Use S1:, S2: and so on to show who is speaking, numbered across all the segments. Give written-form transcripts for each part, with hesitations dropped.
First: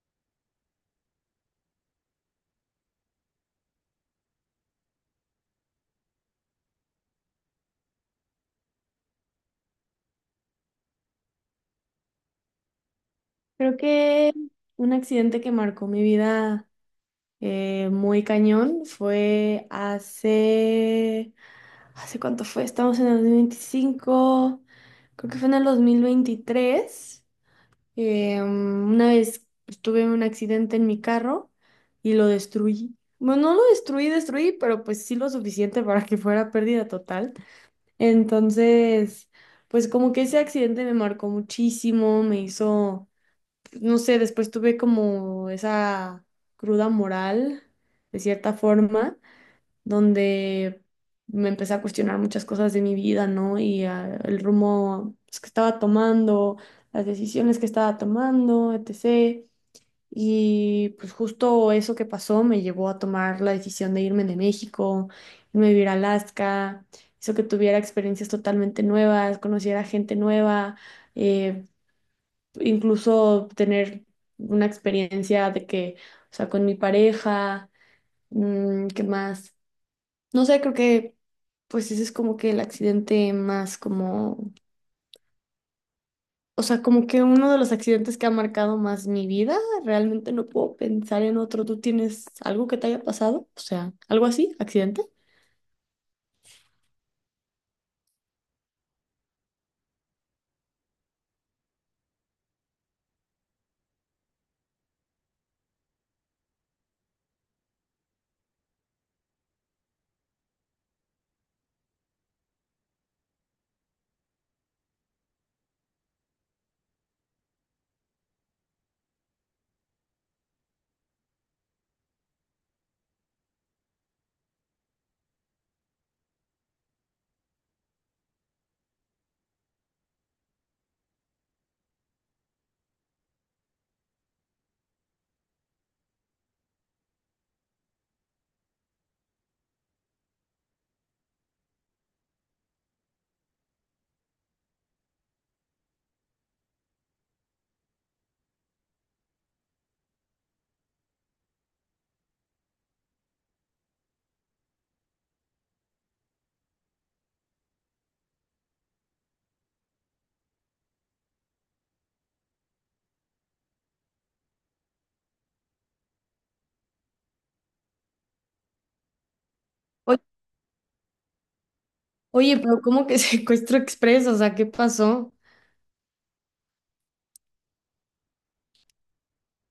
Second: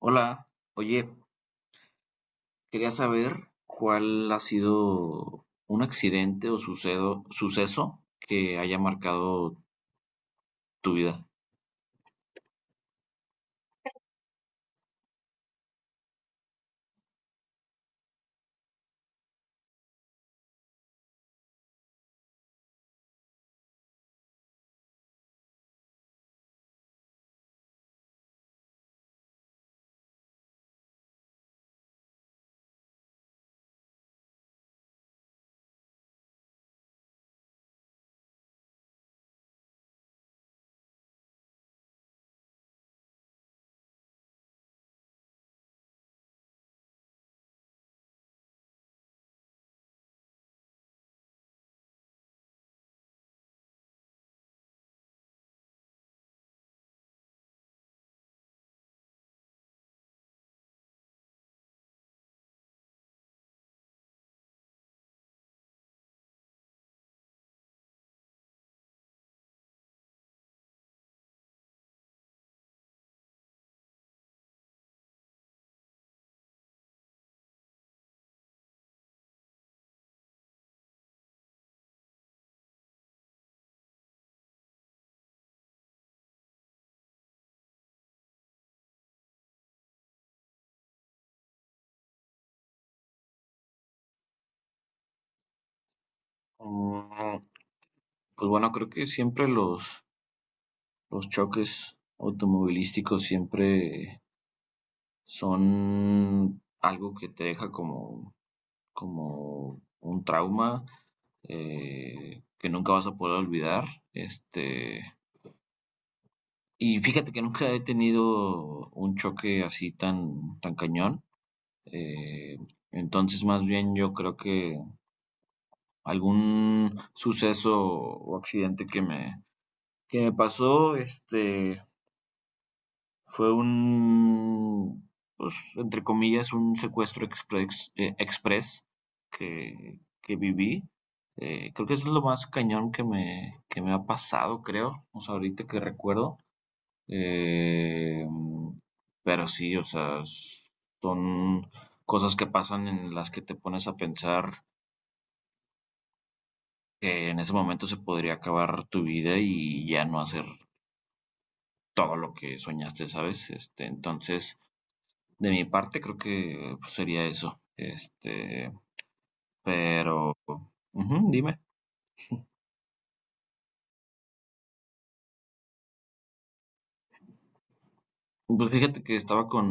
S1: Hola, oye, quería saber cuál ha sido un accidente o suceso que haya marcado tu vida.
S2: Creo que un accidente que marcó mi vida muy cañón fue hace... ¿Hace cuánto fue? Estamos en el 2025, creo que fue en el 2023. Una vez, pues, tuve un accidente en mi carro y lo destruí. Bueno, no lo destruí, destruí, pero pues sí lo suficiente para que fuera pérdida total. Entonces, pues como que ese accidente me marcó muchísimo, me hizo, no sé, después tuve como esa cruda moral, de cierta forma, donde me empecé a cuestionar muchas cosas de mi vida, ¿no? Y el rumbo, pues, que estaba tomando, las decisiones que estaba tomando, etc. Y pues justo eso que pasó me llevó a tomar la decisión de irme de México, irme a vivir a Alaska, hizo que tuviera experiencias totalmente nuevas, conociera gente nueva, eh, incluso tener una experiencia de que, o sea, con mi pareja, ¿qué más? No sé, creo que pues ese es como que el accidente más como, o sea, como que uno de los accidentes que ha marcado más mi vida, realmente no puedo pensar en otro. ¿Tú tienes algo que te haya pasado? O sea, algo así, accidente.
S1: Mm, Pues bueno, creo que siempre los choques automovilísticos siempre son algo que te deja, como un trauma, que nunca vas a poder olvidar. Este, y fíjate que nunca he tenido un choque así tan, cañón. Eh, entonces, más bien yo creo que algún suceso o accidente que me pasó, este, fue un, pues, entre comillas, un secuestro express, que viví. Creo que eso es lo más cañón que me ha pasado, creo. O sea, ahorita que recuerdo. Eh, pero sí, o sea, son cosas que pasan en las que te pones a pensar que en ese momento se podría acabar tu vida y ya no hacer todo lo que soñaste, ¿sabes? Este, entonces, de mi parte creo que pues sería eso. Este,
S2: Oye,
S1: pero... Ujú, dime.
S2: oye, pero ¿cómo que secuestro expreso? O sea, ¿qué pasó?
S1: Pues fíjate que estaba con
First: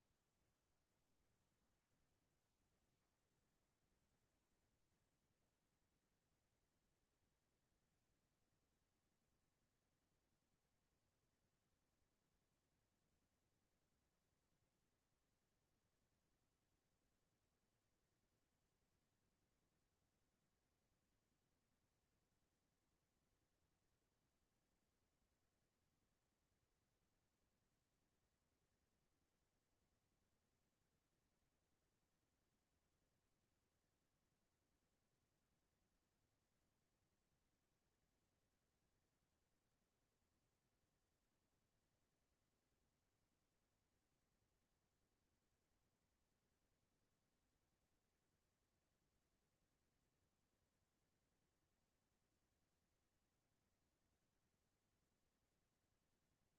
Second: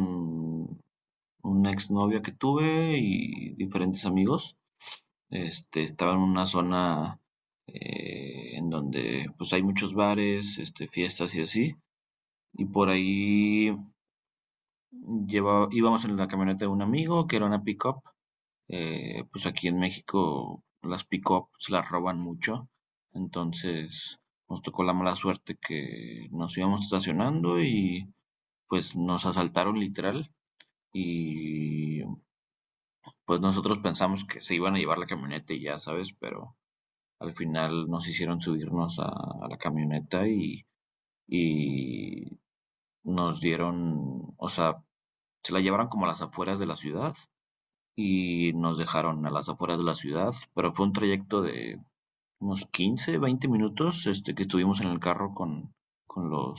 S1: una exnovia que tuve y diferentes amigos. Este, estaba en una zona, en donde pues hay muchos bares, este, fiestas y así. Y por ahí íbamos en la camioneta de un amigo que era una pick-up. Pues aquí en México las pick-up se las roban mucho, entonces nos tocó la mala suerte que nos íbamos estacionando y pues nos asaltaron literal, y pues nosotros pensamos que se iban a llevar la camioneta y ya sabes, pero al final nos hicieron subirnos a la camioneta, y nos dieron, o sea, se la llevaron como a las afueras de la ciudad y nos dejaron a las afueras de la ciudad, pero fue un trayecto de unos 15 20 minutos, este, que estuvimos en el carro con los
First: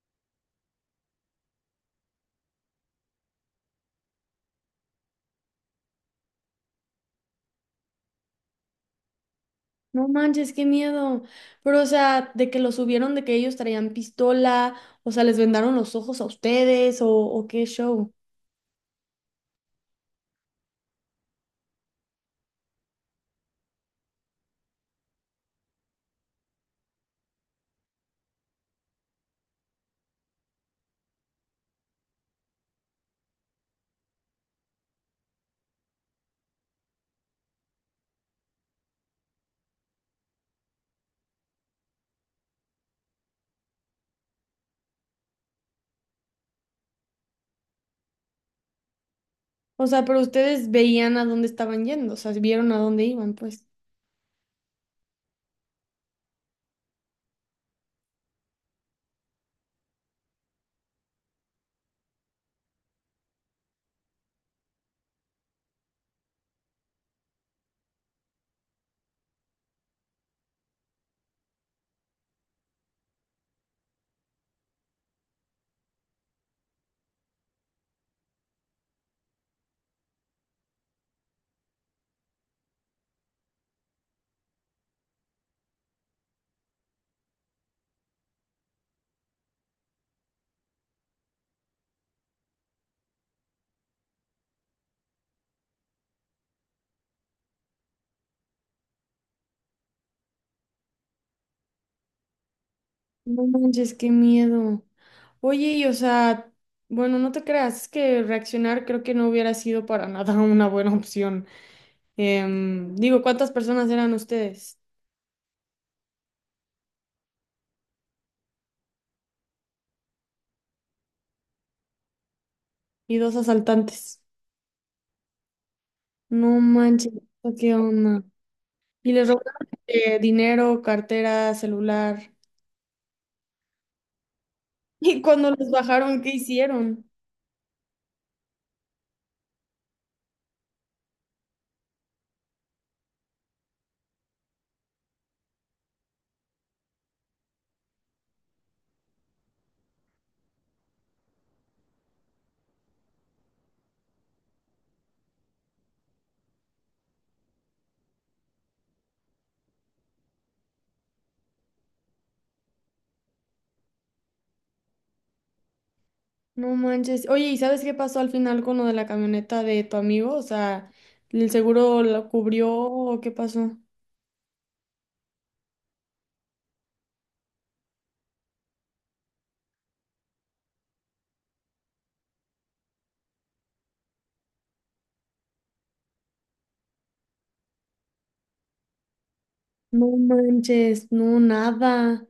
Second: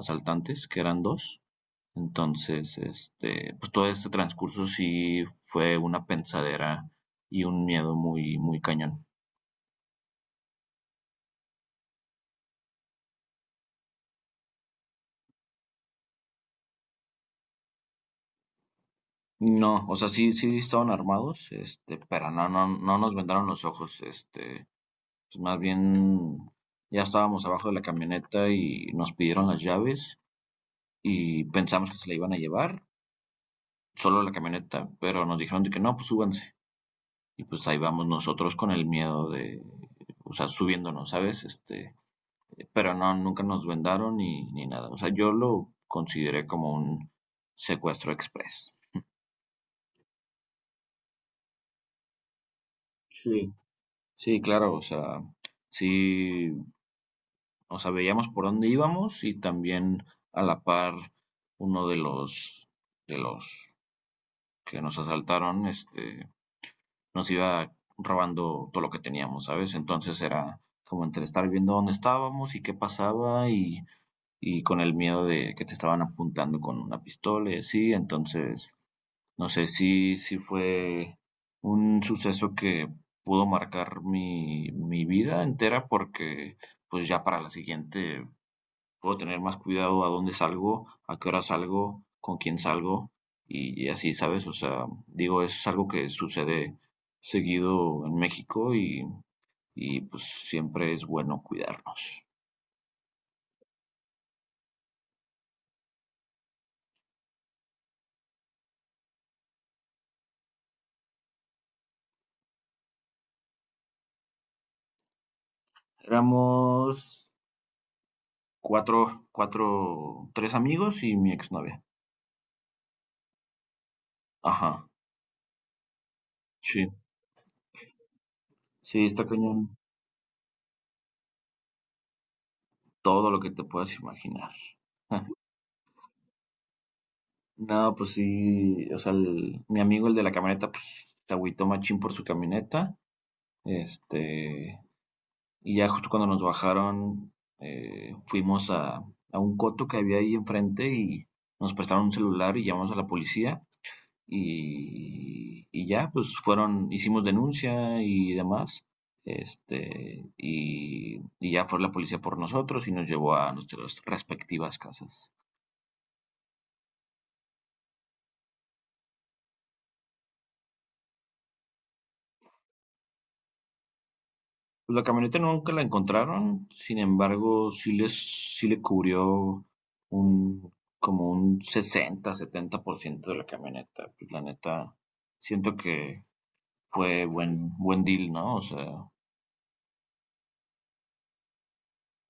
S1: asaltantes, que eran dos. Entonces, este, pues todo este transcurso sí fue una pensadera y un miedo muy, cañón.
S2: No manches, qué miedo. Pero, o sea, de que lo subieron, de que ellos traían pistola, o sea, les vendaron los ojos a ustedes, o qué show.
S1: No, o sea, sí, estaban armados, este, pero no, no, no nos vendaron los ojos, este, pues más bien ya estábamos abajo de la camioneta y nos pidieron las llaves y pensamos que se la iban a llevar, solo la camioneta, pero nos dijeron de que no, pues súbanse. Y pues ahí vamos nosotros con el miedo de, o sea, subiéndonos, ¿sabes? Este, pero no, nunca nos vendaron ni nada. O sea, yo lo consideré como un secuestro express.
S2: O sea, pero ustedes veían a dónde estaban yendo, o sea, vieron a dónde iban,
S1: Sí.
S2: pues.
S1: Sí, claro, o sea, sí, o sea, veíamos por dónde íbamos y también a la par uno de los, de los que nos asaltaron, este, nos iba robando todo lo que teníamos, ¿sabes? Entonces era como entre estar viendo dónde estábamos y qué pasaba, y con el miedo de que te estaban apuntando con una pistola y así. Entonces, no sé, si sí, fue un suceso que pudo marcar mi, vida entera, porque pues ya para la siguiente puedo tener más cuidado a dónde salgo, a qué hora salgo, con quién salgo y, así, ¿sabes? O sea, digo, es algo que sucede seguido en México y, pues siempre es bueno cuidarnos.
S2: No manches, qué miedo. Oye, y o sea, bueno, no te creas, es que reaccionar creo que no hubiera sido para nada una buena opción. Digo, ¿cuántas personas eran ustedes?
S1: Éramos cuatro, tres amigos y mi exnovia.
S2: Y dos asaltantes.
S1: Ajá,
S2: No
S1: sí.
S2: manches, ¿qué onda?
S1: Sí,
S2: Y
S1: está
S2: les robaron
S1: cañón
S2: dinero, cartera, celular.
S1: todo lo que te puedas imaginar.
S2: Y cuando los bajaron, ¿qué hicieron?
S1: No, pues sí, o sea, mi amigo, el de la camioneta, pues se agüitó machín por su camioneta. Este, y ya justo cuando nos bajaron, fuimos a, un coto que había ahí enfrente y nos prestaron un celular y llamamos a la policía. Y, ya, pues fueron, hicimos denuncia y demás. Este, y, ya fue la policía por nosotros y nos llevó a nuestras respectivas casas.
S2: No manches. Oye, ¿y sabes qué pasó al final con lo de la camioneta de tu amigo? O sea, ¿el seguro lo cubrió o qué pasó?
S1: Pues la camioneta nunca la encontraron, sin embargo, sí le cubrió un, como un 60 70% de la camioneta. Pues la neta, siento que fue buen, deal, ¿no? O sea,
S2: No manches, no, nada.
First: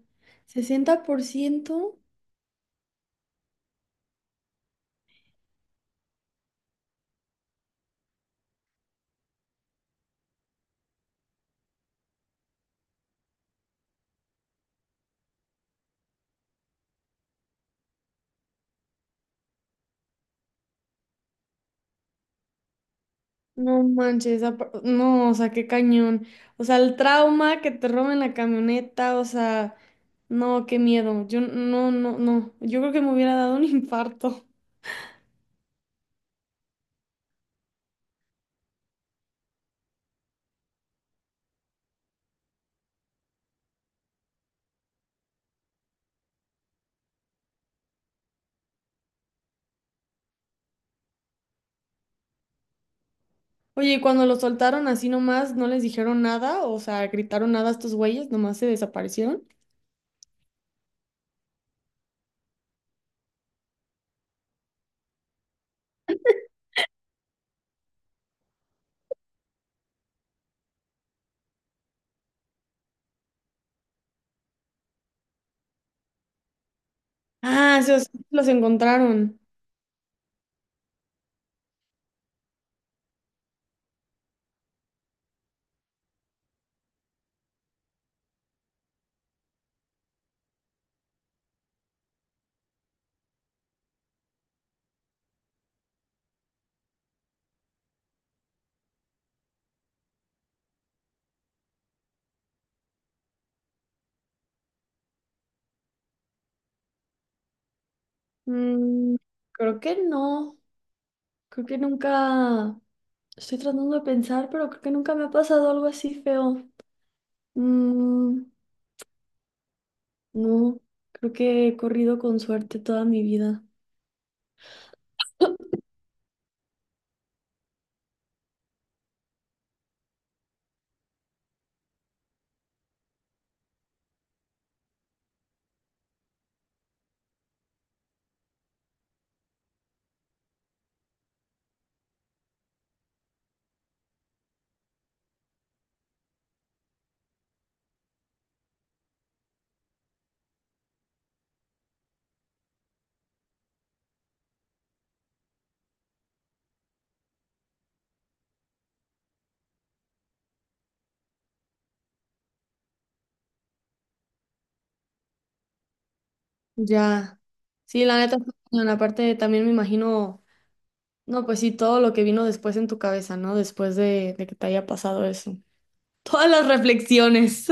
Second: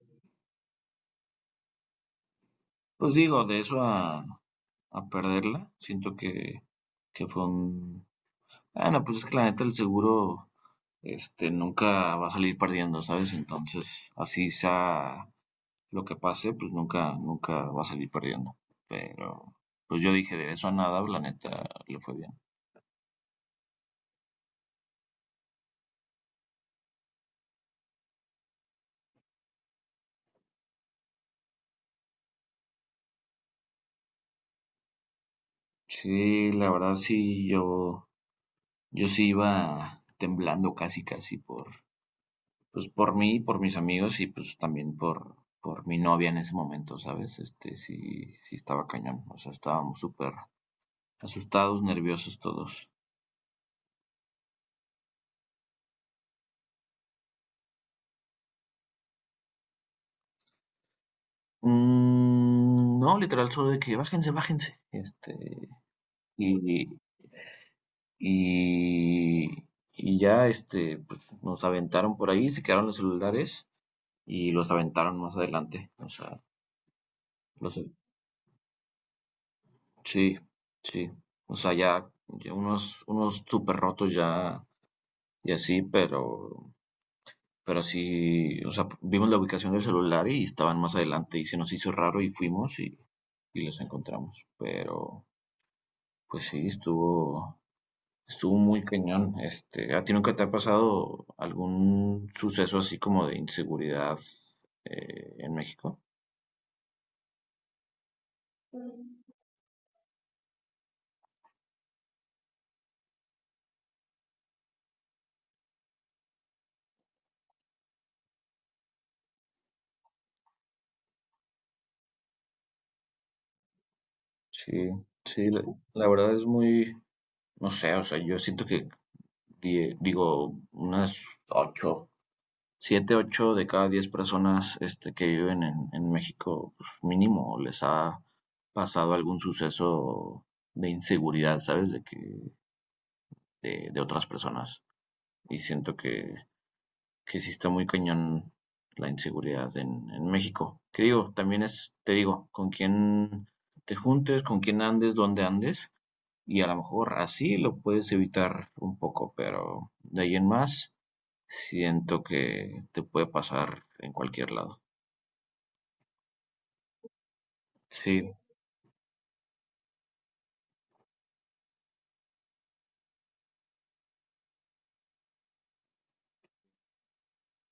S2: 60%.
S1: pues digo, de eso a, perderla, siento que fue un. Ah, no, pues es que la neta el seguro, este, nunca va a salir perdiendo, ¿sabes? Entonces, así sea lo que pase, pues nunca, va a salir perdiendo. Pero, pues yo dije, de eso a nada, la neta, le fue bien.
S2: No manches, no, o sea, qué cañón. O sea, el trauma que te roben la camioneta, o sea, no, qué miedo. Yo no, no, no. Yo creo que me hubiera dado un infarto.
S1: Sí, la verdad sí, yo, sí iba temblando casi, casi por, pues por mí, por mis amigos y pues también por, mi novia en ese momento, ¿sabes? Este, sí, estaba cañón, o sea, estábamos súper asustados, nerviosos todos.
S2: Oye, ¿y cuando los soltaron así nomás, no les dijeron nada? O sea, gritaron nada a estos güeyes, nomás se desaparecieron.
S1: No, literal, solo de que bájense, bájense. Este, y, y, y ya, este, pues, nos aventaron por ahí, se quedaron los celulares y los aventaron más adelante. O sea, los,
S2: Ah, sí, o sea, los encontraron.
S1: sí, sí. O sea, ya, ya unos súper rotos ya y así, pero, sí, o sea, vimos la ubicación del celular y estaban más adelante y se nos hizo raro y fuimos y, los encontramos. Pero, pues sí, estuvo muy cañón. Este, ¿a ti nunca te ha pasado algún suceso así como de inseguridad, en México?
S2: Mm, creo que no. Creo que nunca. Estoy tratando de pensar, pero creo que nunca me ha pasado algo así feo. Mm, no, creo que he corrido con suerte toda mi vida.
S1: Sí, sí, la, verdad es muy, no sé, o sea, yo siento que, digo, unas ocho, siete, ocho de cada 10 personas, este, que viven en, México, pues mínimo les ha pasado algún suceso de inseguridad, ¿sabes? De que, de otras personas. Y siento que sí está muy cañón la inseguridad en, México. Que digo, también es, te digo, con quién te juntes, con quién andes, dónde andes, y a lo mejor así lo puedes evitar un poco, pero de ahí en más siento que te puede pasar en cualquier lado.
S2: Ya. Sí, la
S1: Sí,
S2: neta, está cañón. Aparte también me imagino, no, pues sí, todo lo que vino después en tu cabeza, ¿no? Después de que te haya pasado eso. Todas las reflexiones.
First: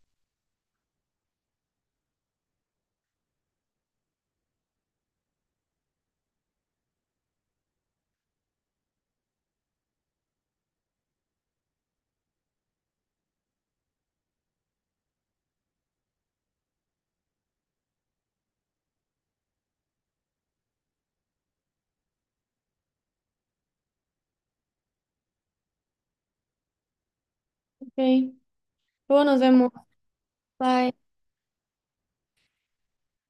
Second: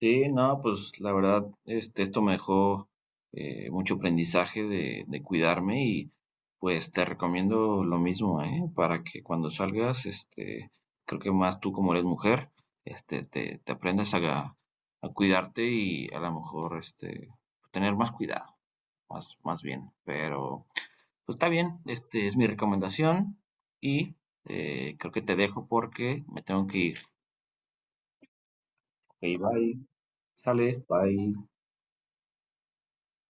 S1: sí, no, pues la verdad, este, esto me dejó, mucho aprendizaje de, cuidarme y pues te recomiendo lo mismo, ¿eh? Para que cuando salgas, este, creo que más tú como eres mujer, este, te, aprendas a, cuidarte y a lo mejor, este, tener más cuidado, más, bien. Pero pues está bien, este es mi recomendación y creo que te dejo porque me tengo que ir.
S2: Ok,
S1: Ok,
S2: luego nos vemos.
S1: bye, sale,
S2: Bye.
S1: bye.